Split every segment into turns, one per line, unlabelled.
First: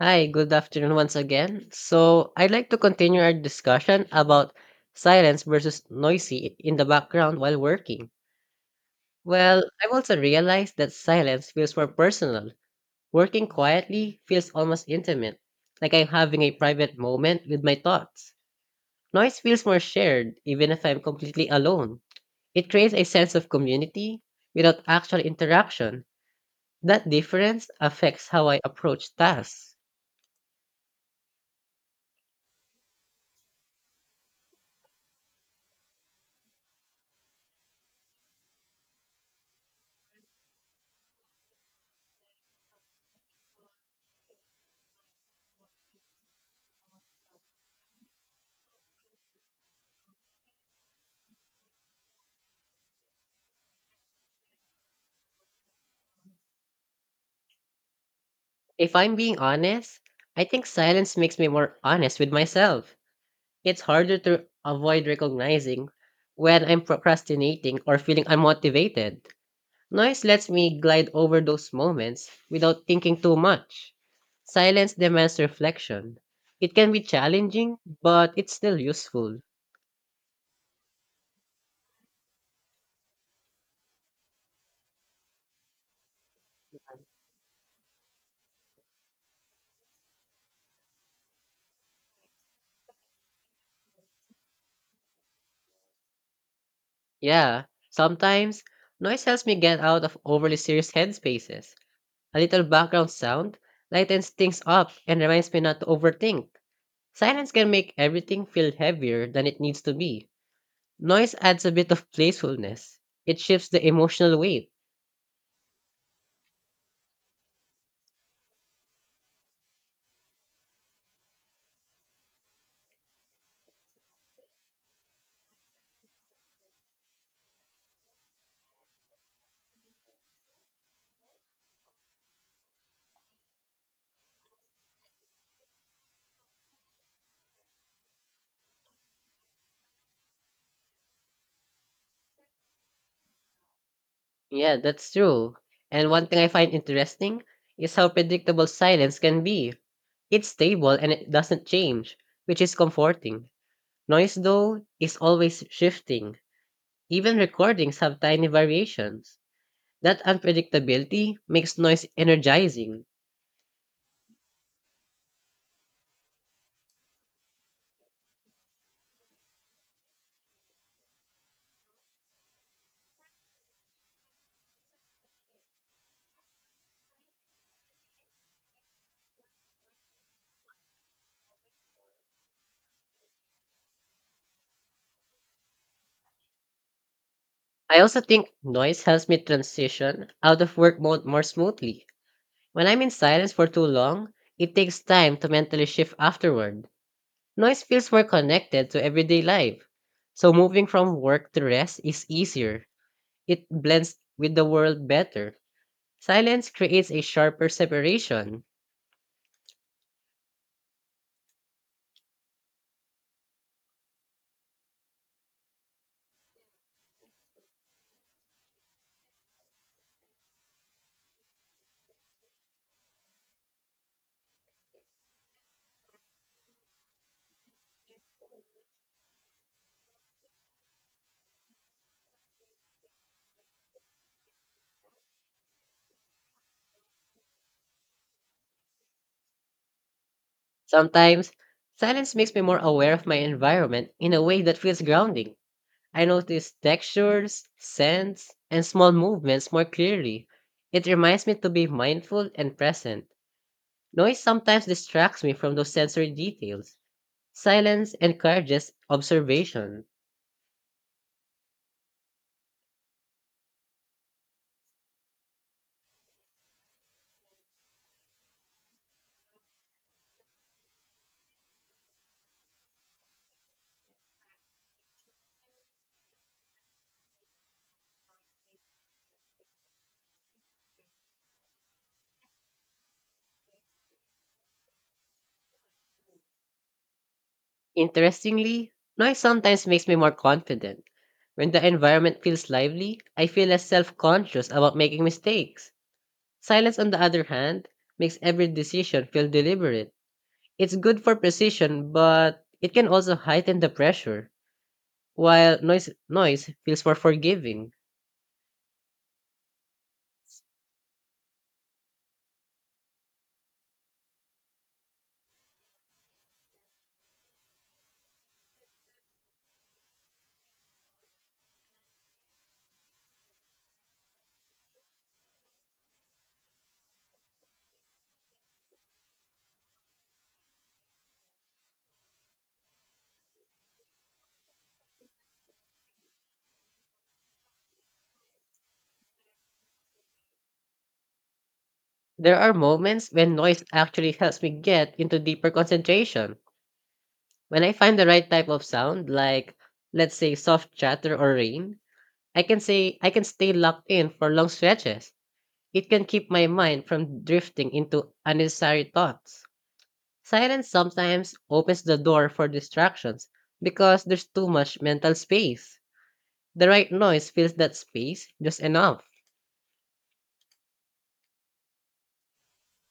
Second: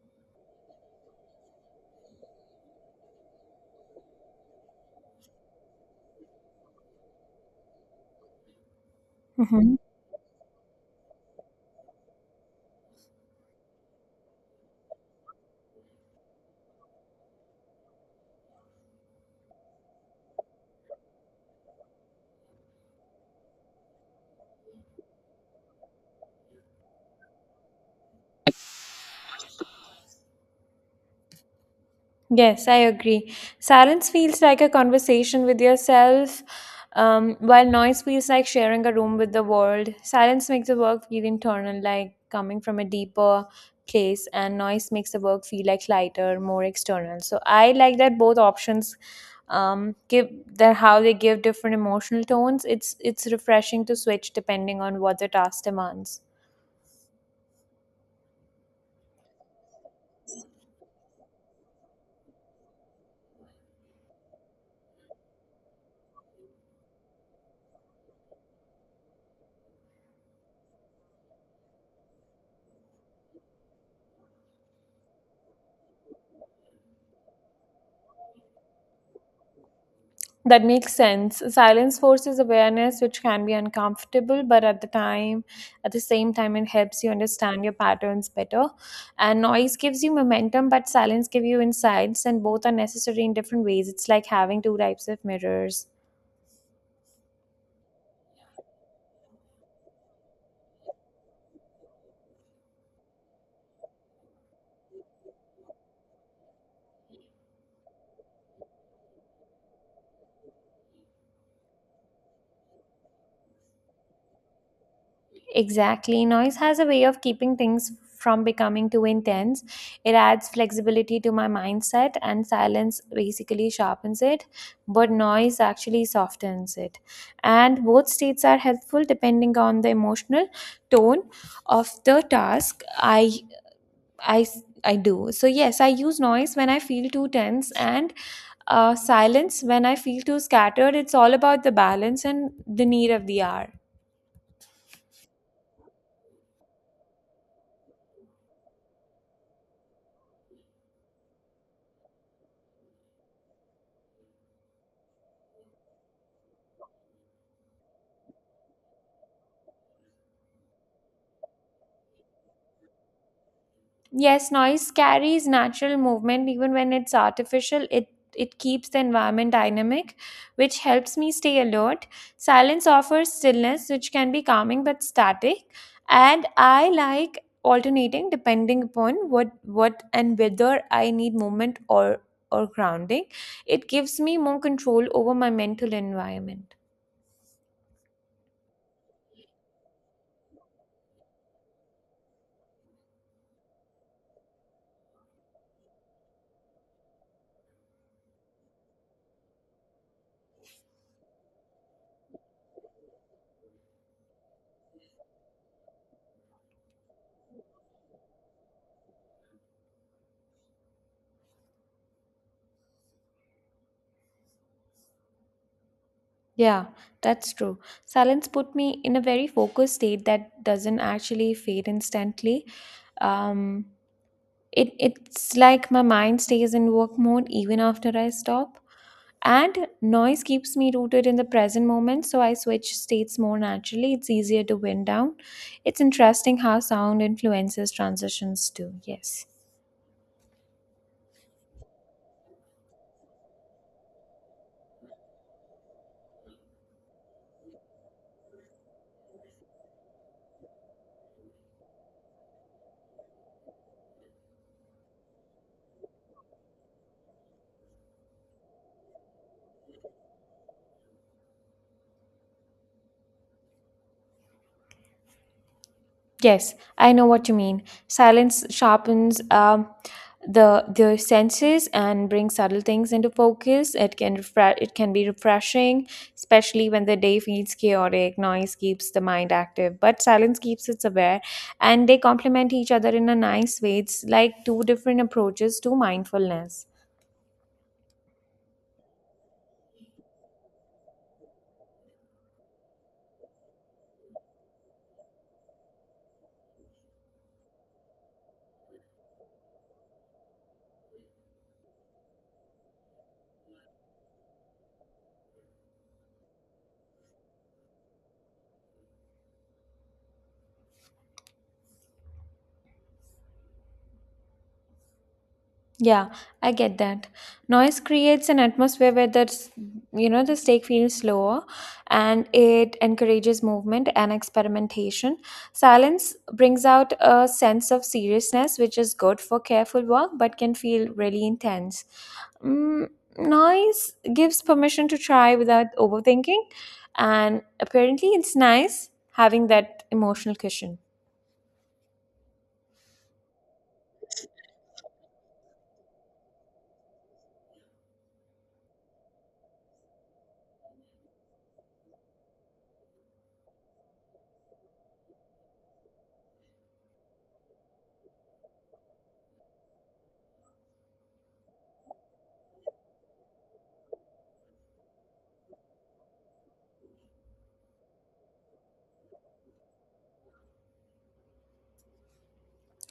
Hi, good afternoon once again. So, I'd like to continue our discussion about silence versus in the background while working. Well,
Mhm.
I've also realized that silence feels more personal. Working quietly feels almost intimate, like I'm having a private moment with my thoughts. Noise feels more shared, even if I'm completely alone. It creates a sense of community without actual interaction. That difference affects how I approach tasks.
Yes, I agree. Silence feels like a conversation with yourself, while noise feels like sharing a room with the world. Silence makes the work feel internal, like coming from a deeper place, and noise makes the work feel like lighter, more external. So I like that both options um give that how they give different emotional tones. It's refreshing to switch depending on what the task demands.
If I'm being honest, I think silence makes me more honest with myself. It's harder to avoid recognizing when I'm procrastinating or feeling unmotivated. Noise lets me glide over those moments without thinking too much. Silence demands reflection. It can be challenging, but it's still useful.
That makes sense. Silence forces awareness, which can be uncomfortable, but at the same time, it helps you understand your patterns better. And noise gives you momentum, but silence gives you insights, and both are necessary in different ways. It's like having two types of mirrors.
Yeah, sometimes noise helps me get out of overly serious headspaces. A little background sound lightens things up and reminds me not to overthink. Silence can make everything feel heavier than it needs to be. Noise adds a bit of playfulness. It shifts the emotional weight.
Exactly. Noise has a way of keeping things from becoming too intense. It adds flexibility to my mindset, and silence basically sharpens it, but noise actually softens it. And both states are helpful depending on the emotional tone of the task I, I do. So, yes, I use noise when I feel too tense and silence when I feel too scattered. It's all about the balance and the need of the hour.
Yeah, that's true. And one thing I find interesting is how predictable silence can be. It's stable and it doesn't change, which is comforting. Noise, though, is always shifting. Even recordings have tiny variations. That unpredictability makes noise energizing.
Yes, noise carries natural movement even when it's artificial. It keeps the environment dynamic, which helps me stay alert. Silence offers stillness, which can be calming but static, and I like alternating depending upon what and whether I need movement or grounding. It gives me more control over my mental environment.
I also think noise helps me transition out of work mode more smoothly. When I'm in silence for too long, it takes time to mentally shift afterward. Noise feels more connected to everyday life. So moving from work to rest is easier. It blends with the world better. Silence creates a sharper separation.
Yeah, that's true. Silence put me in a very focused state that doesn't actually fade instantly. Um It, it's like my mind stays in work mode even after I stop. And noise keeps me rooted in the present moment, so I switch states more naturally. It's easier to wind down. It's interesting how sound influences transitions too. Yes.
Sometimes, silence makes me more aware of my environment in a way that feels grounding. I notice textures, scents, and small movements more clearly. It reminds me to be mindful and present. Noise sometimes distracts me from those sensory details. Silence encourages observation.
Yes, I know what you mean. Silence sharpens the senses and brings subtle things into focus. It can be refreshing, especially when the day feels chaotic. Noise keeps the mind active, but silence keeps it aware, and they complement each other in a nice way. It's like two different approaches to mindfulness.
Interestingly, noise sometimes makes me more confident. When the environment feels lively, I feel less self conscious about making mistakes. Silence, on the other hand, makes every decision feel deliberate. It's good for precision, but it can also heighten the pressure, while noise feels more forgiving.
Yeah, I get that. Noise creates an atmosphere where that's you know the stake feels slower, and it encourages movement and experimentation. Silence brings out a sense of seriousness which is good for careful work but can feel really intense. Mm, Noise gives permission to try without overthinking, and apparently it's nice having that emotional cushion.
There are moments when noise actually helps me get into deeper concentration. When I find the right type of sound, like let's say soft chatter or rain, I can stay locked in for long stretches. It can keep my mind from drifting into unnecessary thoughts. Silence sometimes opens the door for distractions because there's too much mental space. The right noise fills that space just enough.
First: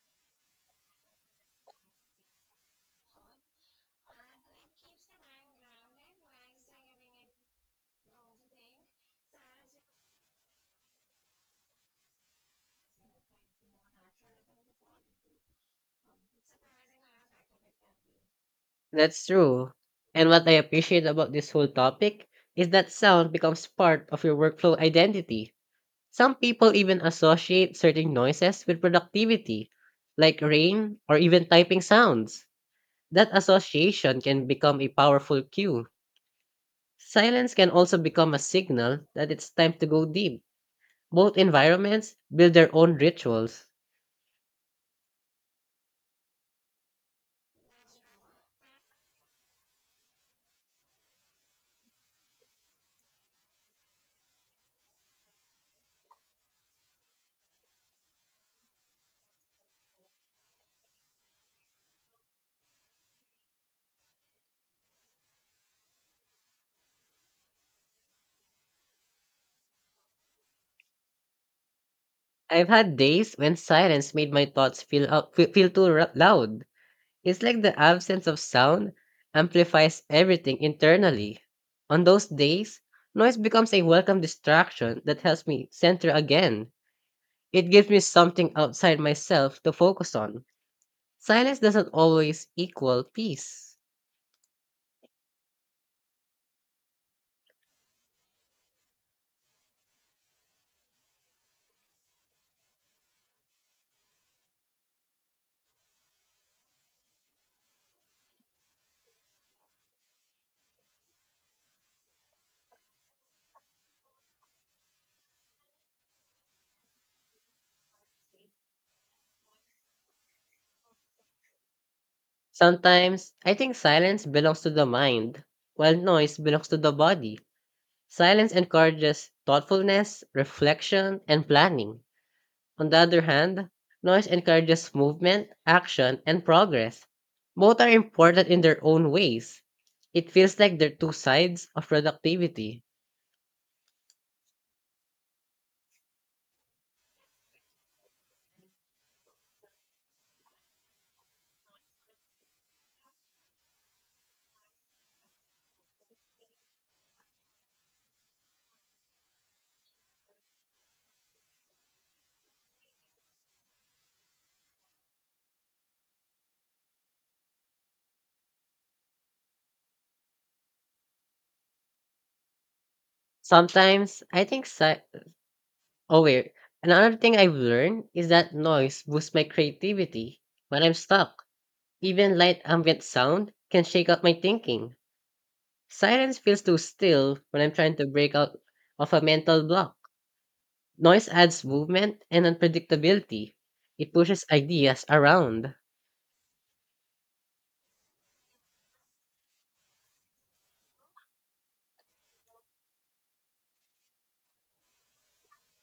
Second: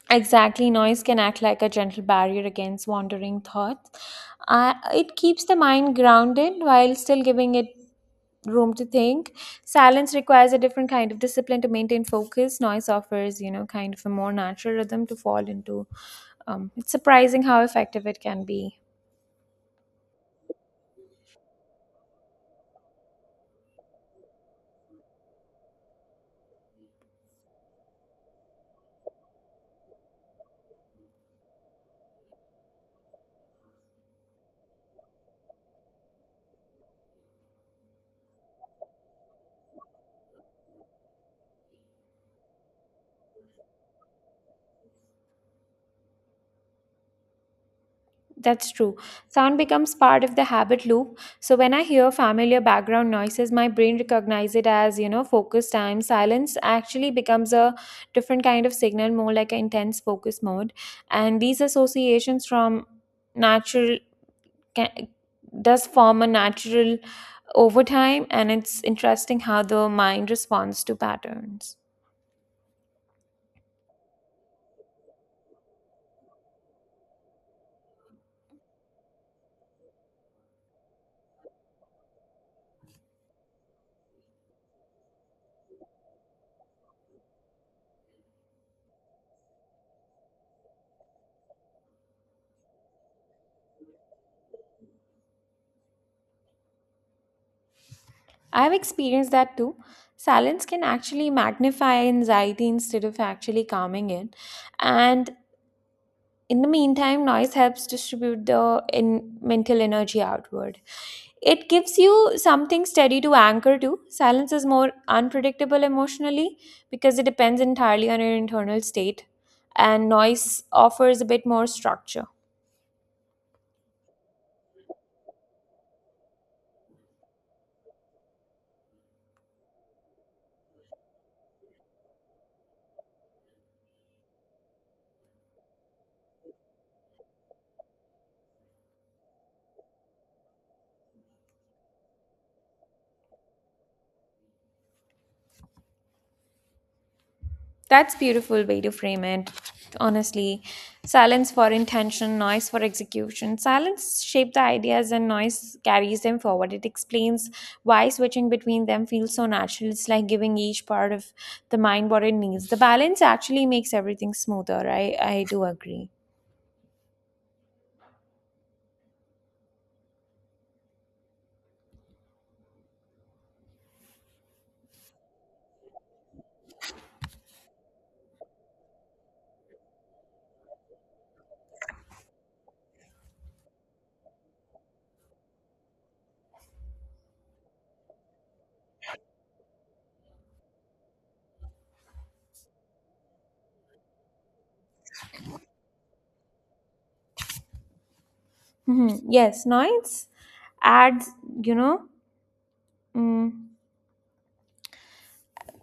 Exactly, noise can act like a gentle barrier against wandering thoughts. It keeps the mind grounded while still giving it room to think. Silence requires a different kind of discipline to maintain focus. Noise offers, you know, kind of a more natural rhythm to fall into. It's surprising how effective it can be.
That's true. And what I appreciate about this whole topic is that sound becomes part of your workflow identity. Some people even associate certain noises with productivity, like rain or even typing sounds. That association can become a powerful cue. Silence can also become a signal that it's time to go deep. Both environments build their own rituals.
That's true. Sound becomes part of the habit loop. So when I hear familiar background noises, my brain recognizes it as, you know, focus time. Silence actually becomes a different kind of signal, more like an intense focus mode. And these associations from natural ca- does form a natural over time, and it's interesting how the mind responds to patterns.
I've had days when silence made my thoughts feel loud. It's like the absence of sound amplifies everything internally. On those days, noise becomes a welcome distraction that helps me center again. It gives me something outside myself to focus on. Silence doesn't always equal peace.
I've experienced that too. Silence can actually magnify anxiety instead of actually calming it. And in the meantime, noise helps distribute the in mental energy outward. It gives you something steady to anchor to. Silence is more unpredictable emotionally because it depends entirely on your internal state, and noise offers a bit more structure.
Sometimes, I think silence belongs to the mind, while noise belongs to the body. Silence encourages thoughtfulness, reflection, and planning. On the other hand, noise encourages movement, action, and progress. Both are important in their own ways. It feels like they're two sides of productivity.
That's beautiful way to frame it. Honestly, silence for intention, noise for execution. Silence shape the ideas and noise carries them forward. It explains why switching between them feels so natural. It's like giving each part of the mind what it needs. The balance actually makes everything smoother. I do agree.
Sometimes I think si- oh wait. Another thing I've learned is that noise boosts my creativity when I'm stuck. Even light ambient sound can shake up my thinking. Silence feels too still when I'm trying to break out of a mental block. Noise adds movement and unpredictability. It pushes ideas around.
Mhm. Yes, noise adds, you know, mm,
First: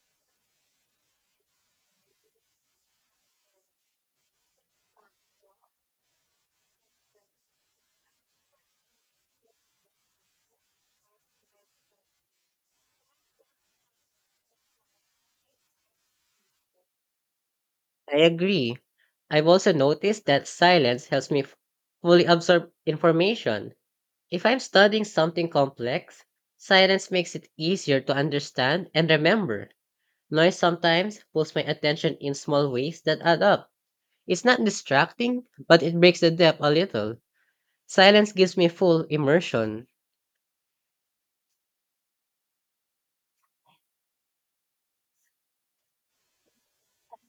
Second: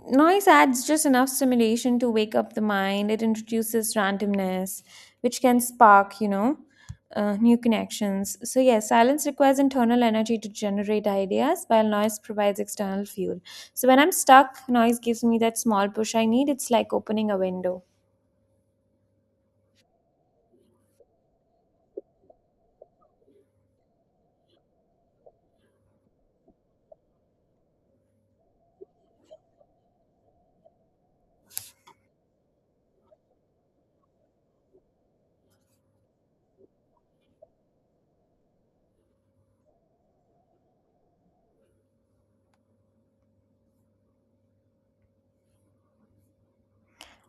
Noise adds just enough stimulation to wake up the mind. It introduces randomness, which can spark, you know, new connections. So, yes, silence requires internal energy to generate ideas, while noise provides external fuel. So, when I'm stuck, noise gives me that small push I need. It's like opening a window.
I agree. I've also noticed that silence helps fully absorb information. If I'm studying something complex, silence makes it easier to understand and remember. Noise sometimes pulls my attention in small ways that add up. It's not distracting, but it breaks the depth a little. Silence gives me full immersion.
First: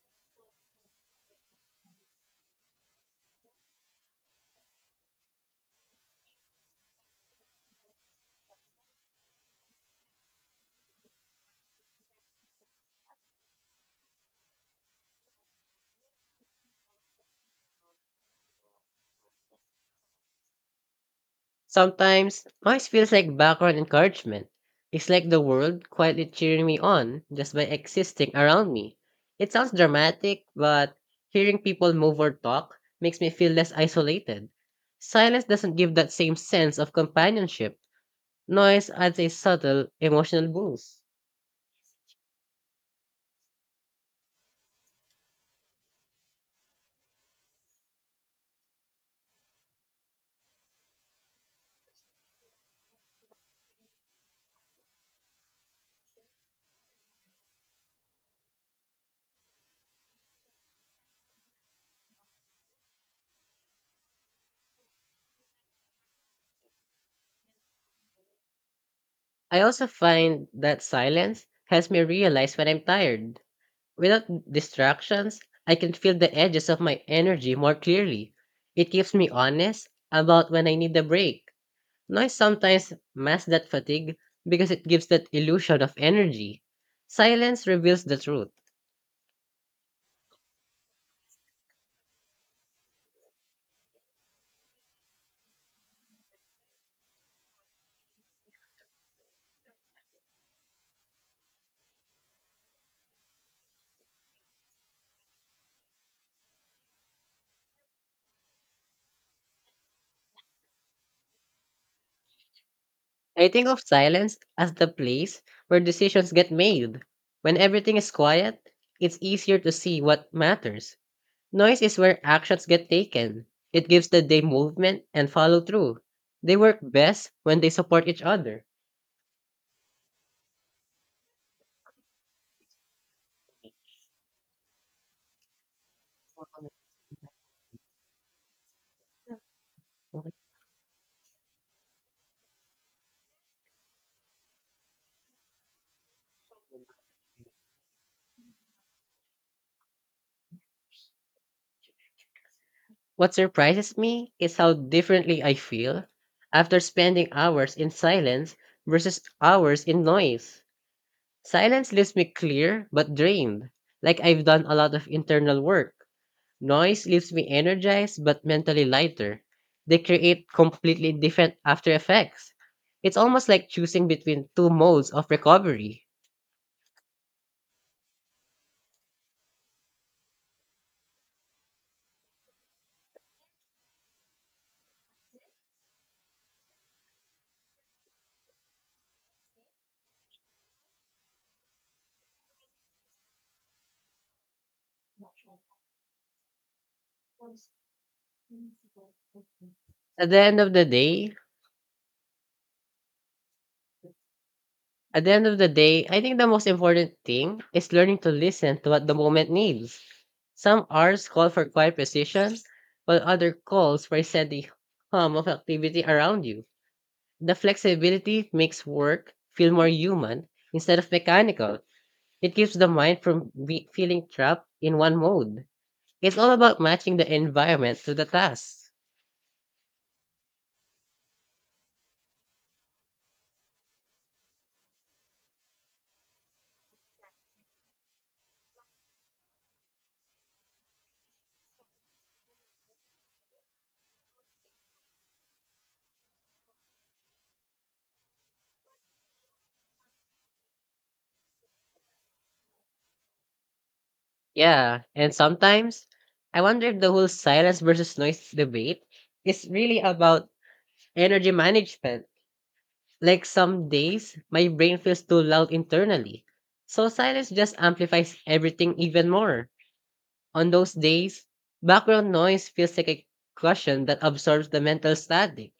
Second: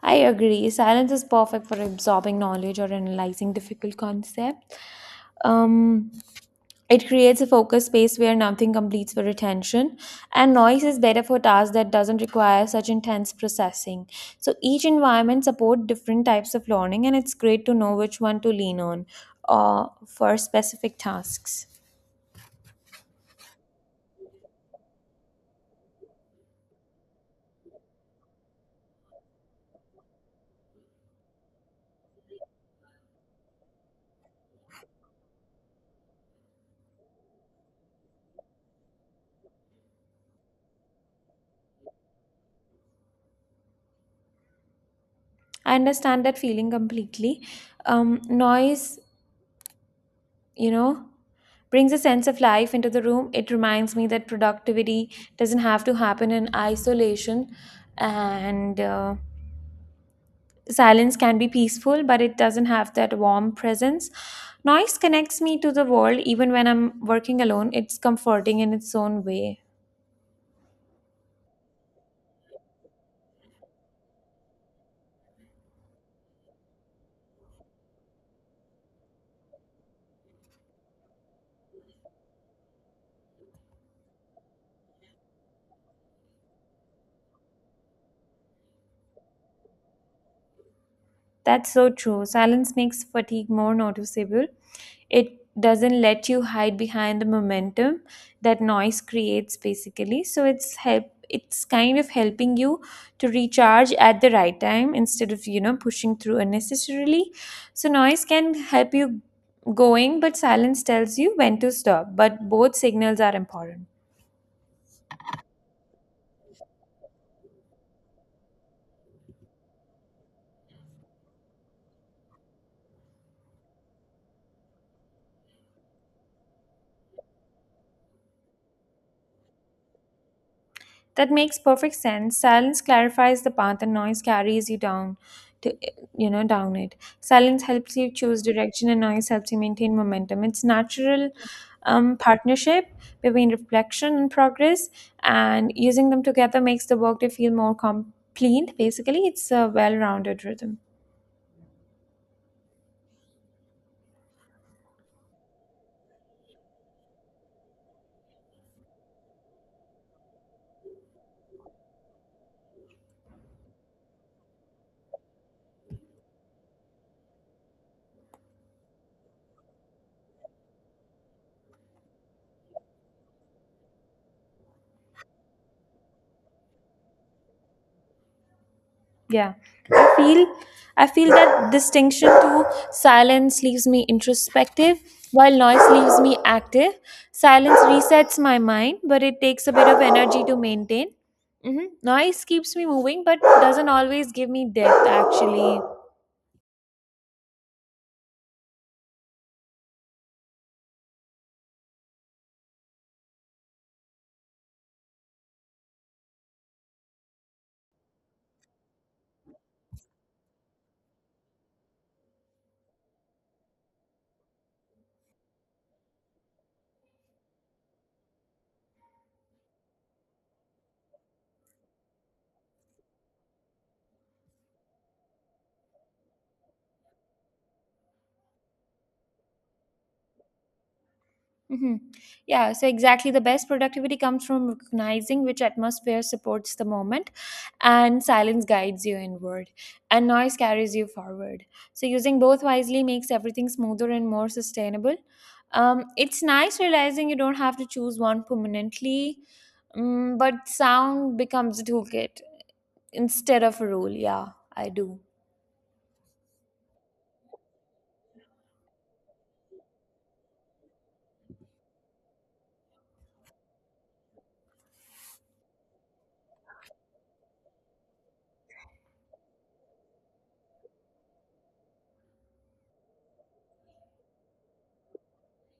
I agree. Silence is perfect for absorbing knowledge or analyzing difficult concepts. Um, it creates a focused space where nothing competes for attention, and noise is better for tasks that doesn't require such intense processing. So each environment support different types of learning, and it's great to know which one to lean on for specific tasks.
Sometimes, noise feels like background encouragement. It's like the world quietly cheering me on just by existing around me. It sounds dramatic, but hearing people move or talk makes me feel less isolated. Silence doesn't give that same sense of companionship. Noise adds a subtle emotional boost.
I understand that feeling completely. Noise, you know, brings a sense of life into the room. It reminds me that productivity doesn't have to happen in isolation, and silence can be peaceful, but it doesn't have that warm presence. Noise connects me to the world even when I'm working alone. It's comforting in its own way.
I also find that silence helps me realize when I'm tired. Without distractions, I can feel the edges of my energy more clearly. It keeps me honest about when I need a break. Noise sometimes masks that fatigue because it gives that illusion of energy. Silence reveals the truth.
That's so true. Silence makes fatigue more noticeable. It doesn't let you hide behind the momentum that noise creates basically, so it's kind of helping you to recharge at the right time instead of, you know, pushing through unnecessarily. So noise can help you going, but silence tells you when to stop, but both signals are
I think of
important.
silence as the place where decisions get made. When everything is quiet, it's easier to see what matters. Noise is where actions get taken. It gives the day movement and follow through. They work best when they support each other.
That makes perfect sense. Silence clarifies the path and noise carries you down to you know down it. Silence helps you choose direction and noise helps you maintain
Okay.
momentum. It's natural partnership between reflection and progress, and using them together makes the workday feel more complete. Basically, it's a well-rounded rhythm.
What surprises me is how differently I feel after spending hours in silence versus hours in noise. Silence leaves me clear but drained, like I've done a lot of internal work. Noise leaves me energized but mentally lighter. They create completely different after effects. It's almost like choosing between two modes of recovery.
Yeah, I feel I feel that distinction to silence leaves me introspective, while noise leaves me active. Silence resets my mind, but it takes a bit of energy to maintain. Noise keeps me moving, but doesn't always give me depth. Actually,
At the end of the day, At the end of the day, I think the most important thing is learning to listen to what the moment needs. Some hours call for quiet precision, while other calls for steady hum of activity around you. The flexibility makes work feel more human instead of mechanical. It keeps the mind from feeling trapped in one mode. It's all about matching the environment to the task.
hmm. Yeah, so exactly. The best productivity comes from recognizing which atmosphere supports the moment, and silence guides you inward, and noise carries you forward. So, using both wisely makes everything smoother and more sustainable. It's nice realizing you don't have to choose one permanently, but sound becomes a toolkit instead of a rule. Yeah, I
Yeah,
do.
and sometimes I wonder if the whole silence versus noise debate is really about energy management. Like some days, my brain feels too loud internally. So silence just amplifies everything even more. On those days, background noise feels like a cushion that absorbs the mental static.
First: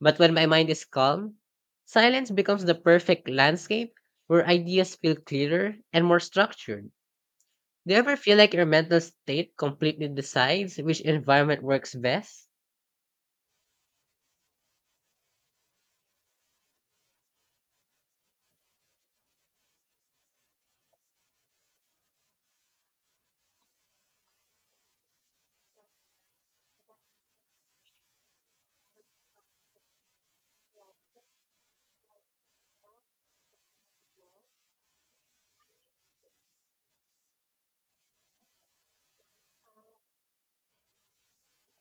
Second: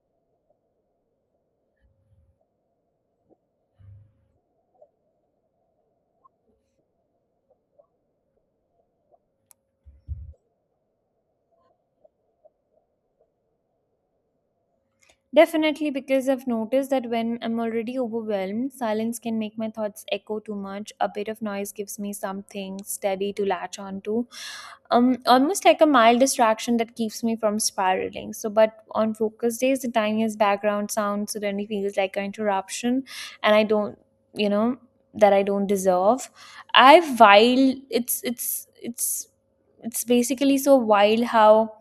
But when my mind is calm, silence becomes the perfect landscape where ideas feel clearer and more structured. Do you ever feel like your mental state completely decides which environment works best?
Definitely, because I've noticed that when I'm already overwhelmed, silence can make my thoughts echo too much. A bit of noise gives me something steady to latch onto, almost like a mild distraction that keeps me from spiraling. So, but on focus days, the tiniest background sound suddenly feels like an interruption, and I don't, you know, that I don't deserve. I while it's basically so wild how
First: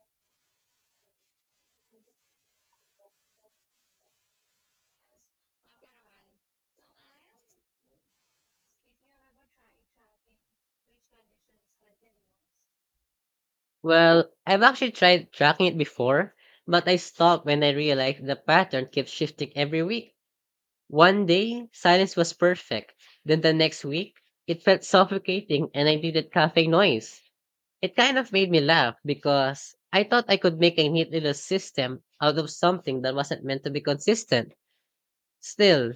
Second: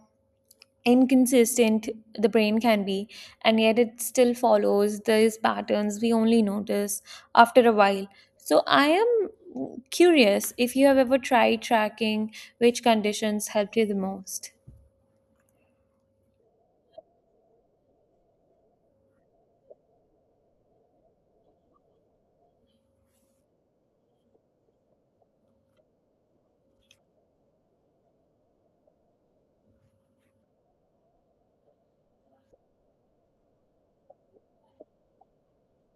inconsistent the brain can be, and yet it still follows these patterns we only notice after a while. So, I am curious if you have ever tried tracking which conditions helped you the
Well,
most.
I've actually tried tracking it before, but I stopped when I realized the pattern kept shifting every week. One day, silence was perfect. Then the next week, it felt suffocating and I needed cafe noise. It kind of made me laugh because I thought I could make a neat little system out of something that wasn't meant to be consistent. Still,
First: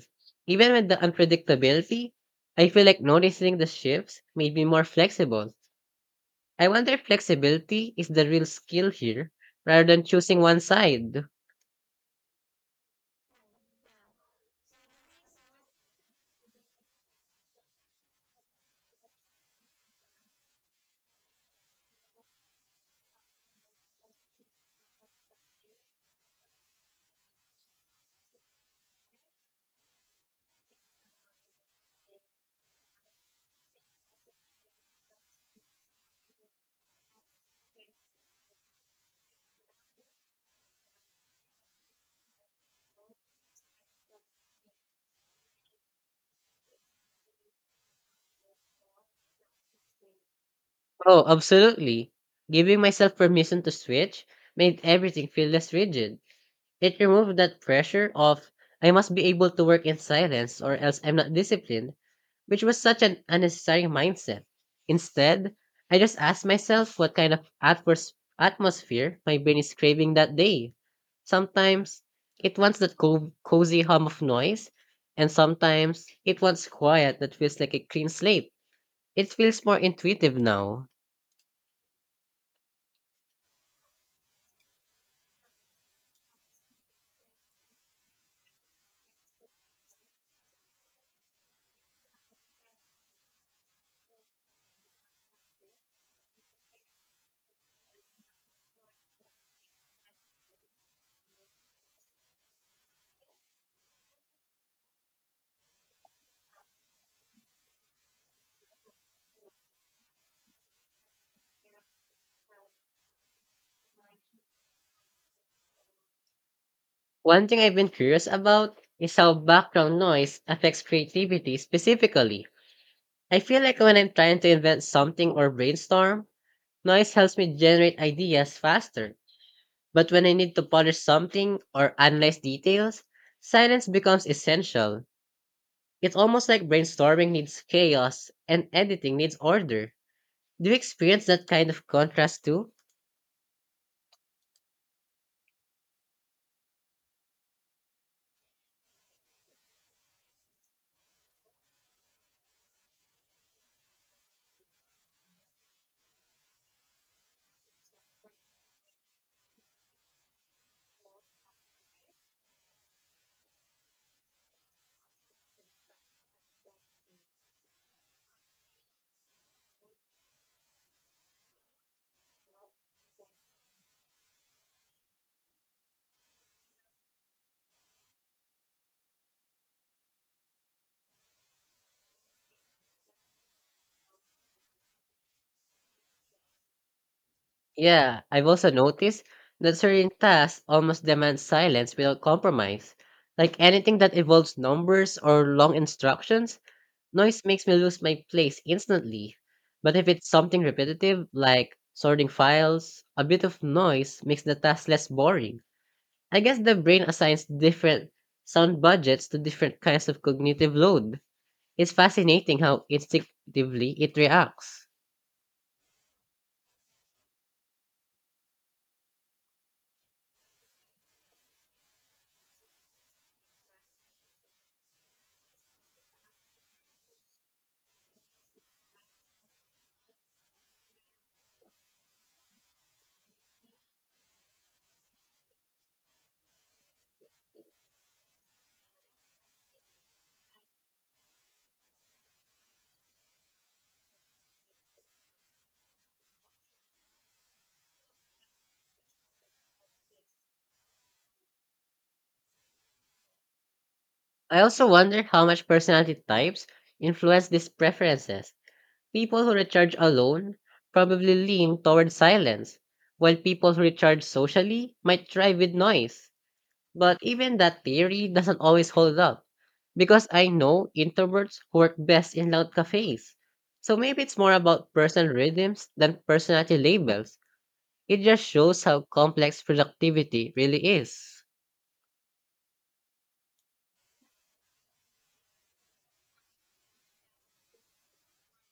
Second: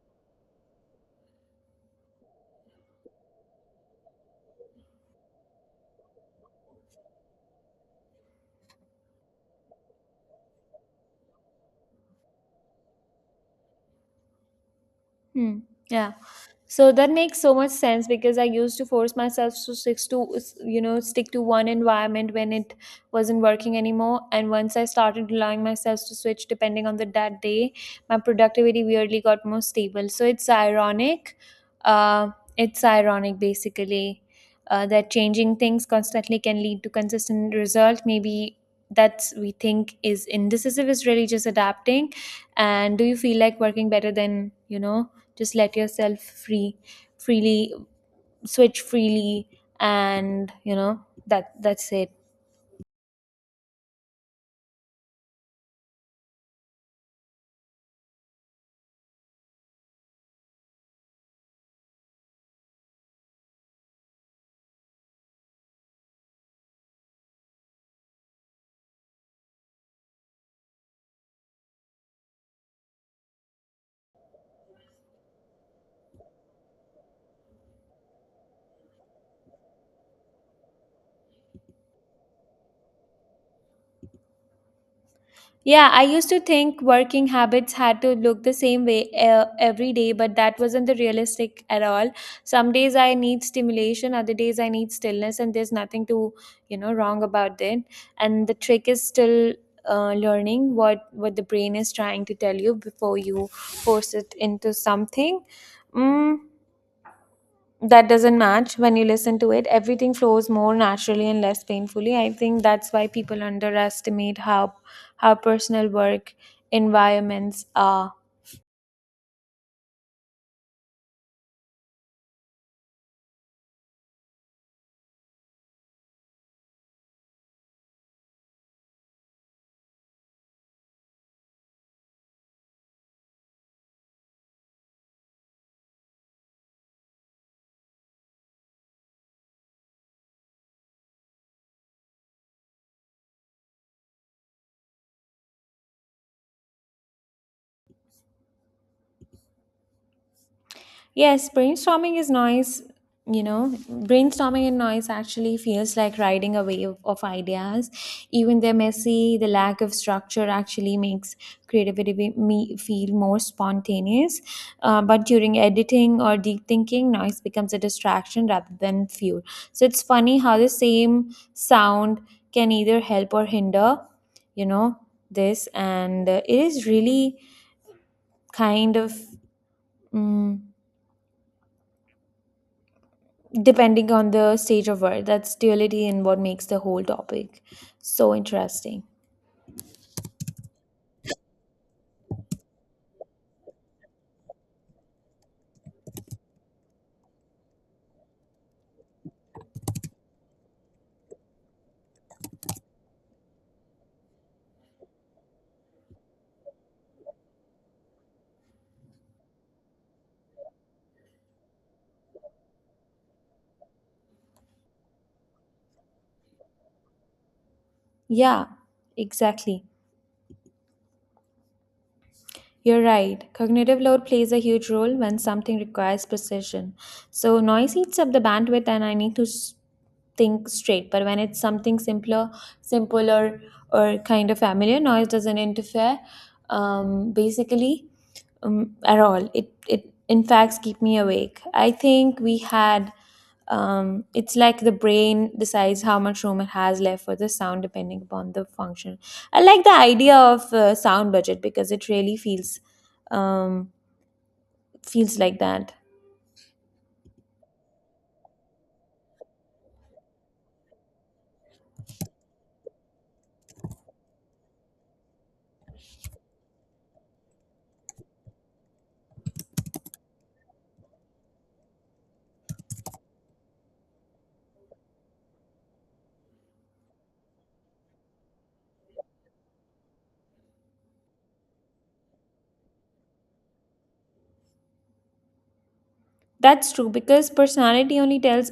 even with the unpredictability, I feel like noticing the shifts made me more flexible. I wonder if flexibility is the real skill here rather than choosing one side.
Hmm. Yeah. So that makes so much sense because I used to force myself to stick to, you know, stick to one environment when it wasn't working anymore. And once I started allowing myself to switch depending on the that day, my productivity weirdly got more stable. So it's ironic. Uh, it's ironic basically That changing things constantly can lead to consistent result. Maybe that's we think is indecisive is really just adapting. And do you feel like working better than you know? Just let yourself free freely switch freely, and you know
Oh,
that that's it.
absolutely. Giving myself permission to switch made everything feel less rigid. It removed that pressure of I must be able to work in silence or else I'm not disciplined, which was such an unnecessary mindset. Instead, I just asked myself what kind of atmosphere my brain is craving that day. Sometimes it wants that cozy hum of noise, and sometimes it wants quiet that feels like a clean slate. It feels more intuitive now.
Yeah, I used to think working habits had to look the same way every day, but that wasn't the realistic at all. Some days I need stimulation, other days I need stillness, and there's nothing to, you know, wrong about it. And the trick is still learning what the brain is trying to tell you before you force it into something mm, that doesn't match. When you listen to it, everything flows more naturally and less painfully. I think that's why people underestimate how personal work
One thing
environments
I've been
are.
curious about is how background noise affects creativity specifically. I feel like when I'm trying to invent something or brainstorm, noise helps me generate ideas faster. But when I need to polish something or analyze details, silence becomes essential. It's almost like brainstorming needs chaos and editing needs order. Do you experience that kind of contrast too?
Yes, brainstorming is noise. You know, brainstorming and noise actually feels like riding a wave of ideas. Even they're messy, the lack of structure actually makes me feel more spontaneous. But during editing or deep thinking, noise becomes a distraction rather than fuel. So it's funny how the same sound can either help or hinder, you know, this. And it is really kind of, mm, depending on the stage of work. That's duality and what makes the whole topic
Yeah,
so
I've also
interesting.
noticed that certain tasks almost demand silence without compromise. Like anything that involves numbers or long instructions, noise makes me lose my place instantly. But if it's something repetitive, like sorting files, a bit of noise makes the task less boring. I guess the brain assigns different sound budgets to different kinds of cognitive load. It's fascinating how instinctively it reacts.
Yeah, exactly, you're right. Cognitive load plays a huge role. When something requires precision, so noise eats up the bandwidth and I need to think straight. But when it's something simpler or kind of familiar, noise doesn't interfere, basically at all. It in fact keep me awake. I think we had, it's like the brain decides how much room it has left for the sound depending upon the function. I like the idea of sound budget because it really feels, um,
I also wonder
feels
how
like
much
that.
personality types influence these preferences. People who recharge alone probably lean toward silence, while people who recharge socially might thrive with noise. But even that theory doesn't always hold up because I know introverts work best in loud cafes. So maybe it's more about personal rhythms than personality labels. It just shows how complex productivity really is.
That's true because personality only tells